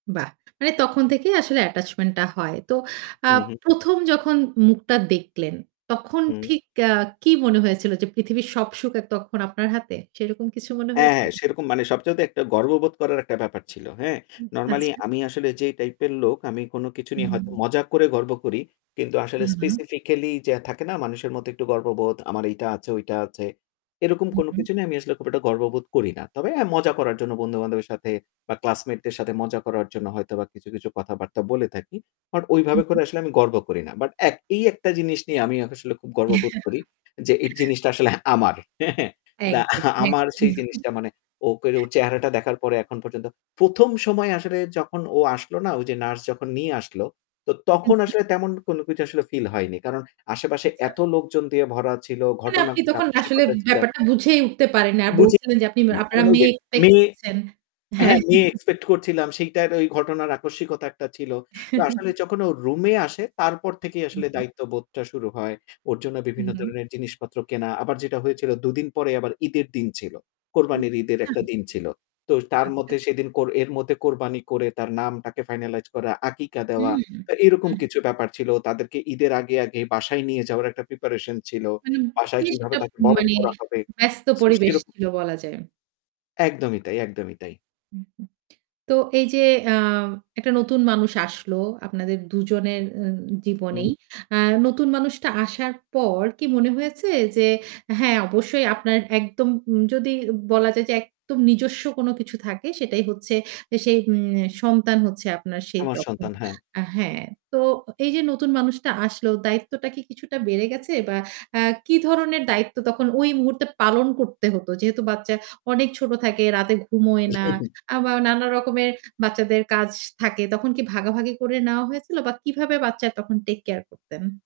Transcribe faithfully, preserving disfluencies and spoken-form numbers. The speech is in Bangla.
বাহ! মানে তখন থেকেই আসলে attachment টা হয়। তো আ উ হু। প্রথম যখন মুখটা দেখলেন, তখন হু। ঠিক অ্যা কি মনে হয়েছিল যে পৃথিবীর সব সুখের তখন আপনার হাতে? সেইরকম কিছু মনে হ্যাঁ, হ্যাঁ। হয়েছিল? সেরকম মানে সবচাইতে একটা গর্ববোধ করার একটা ব্যাপার ছিল, হ্যাঁ? হুম, নরমালি আচ্ছা। আমি আসলে যেই টাইপের লোক, আমি কোন কিছু নিয়ে হুম। হয়তো মজা করে গর্ব করি। কিন্তু আসলে হুম, হুম। specifically যে থাকে না মানুষের মধ্যে একটু গর্ববোধ, আমার এইটা আছে ওইটা আছে। এরকম হু, কোন হু। কিছু নিয়ে আমি আসলে খুব একটা গর্ববোধ করি না। তবে হ্যাঁ, মজা করার জন্য বন্ধুবান্ধবের সাথে বা ক্লাসমেট দের সাথে মজা করার জন্য হয়তো বা কিছু, কিছু কথাবার্তা বলে থাকি। বাট হু, ওইভাবে করে হু। আসলে আমি গর্ব করি না। বাট এক এই একটা জিনিস নিয়ে আমি আসলে খুব গর্ববোধ করি যে এর জিনিসটা আসলে আমার। হ্যাঁ, হ্যাঁ। দা একদম, একদম। আমার সেই জিনিসটা মানে ও করে ওর চেহারাটা দেখার পরে এখন পর্যন্ত প্রথম সময় আসলে যখন ও আসলো না? ওই যে নার্স যখন নিয়ে আসলো। তো হুম, তখন হুম। আসলে তেমন কোন কিছু আসলে ফিল হয়নি। কারণ আশেপাশে আচ্ছা। এত লোকজন দিয়ে ভরা ছিল, মানে ঘটনা আপনি যা তখন খুশি আসলে ঘটেছিলো। ব্যাপারটা বুঝে উঠতে পারেন নাই। বুঝে বলছিলেন যে উঠতে আপনি পারিনি। আপনারা কারণ ওই যে মেয়ে expect মেয়ে করছেন। হ্যাঁ। হ্যাঁ, মেয়ে expect করছিলাম। সেইটার ওই ঘটনার আকস্মিকতা একটা ছিল। তো আসলে যখন ও রুমে আসে, তারপর থেকেই হুম, আসলে হুম। দায়িত্ববোধটা শুরু হয়। ওর জন্য হুম, বিভিন্ন হুম। ধরনের জিনিসপত্র কেনা। আবার যেটা হয়েছিল দুদিন পরে আবার ঈদের দিন ছিল। কোরবানির ঈদের একটা আচ্ছা। দিন ছিল। তো তার আচ্ছা। মধ্যে সেদিন কোর এর মধ্যে কোরবানি করে, তার নামটাকে finalize করা, আকিকা দেওয়া। হুম, হুম। তো এরকম কিছু ব্যাপার ছিল। তাদেরকে ঈদের আগে, আগে বাসায় নিয়ে যাওয়ার একটা প্রিপারেশন ছিল। মানে বাসায় বেশ কিভাবে একটা তাকে বরণ মানে করা হবে। ব্যস্ত সো পরিবেশ সেইরক ছিল বলা যায়। একদমই তাই, একদমই তাই। হু, হু। তো এই যে অ্যা একটা নতুন মানুষ আসলো আপনাদের দুজনের উম জীবনেই। হুম। আ নতুন মানুষটা আসার পর কি মনে হয়েছে যে হ্যাঁ অবশ্যই আপনার একদম উম যদি বলা যায় যে একদম নিজস্ব কোন কিছু থাকে, সেটাই হচ্ছে যে সেই উম সন্তান হচ্ছে আপনার সেই আমার তখন, সন্তান, হ্যাঁ। আ হ্যাঁ। তো এই যে নতুন মানুষটা আসলো, দায়িত্বটা কি কিছুটা বেড়ে গেছে? বা আ কি ধরনের দায়িত্ব তখন ওই মুহূর্তে পালন করতে হত? যেহেতু বাচ্চা অনেক ছোট থাকে, রাতে ঘুমোয় না। আবা নানা রকমের বাচ্চাদের কাজ থাকে। তখন কি ভাগাভাগি করে নেওয়া হয়েছিল? বা কিভাবে বাচ্চার তখন take care করতেন?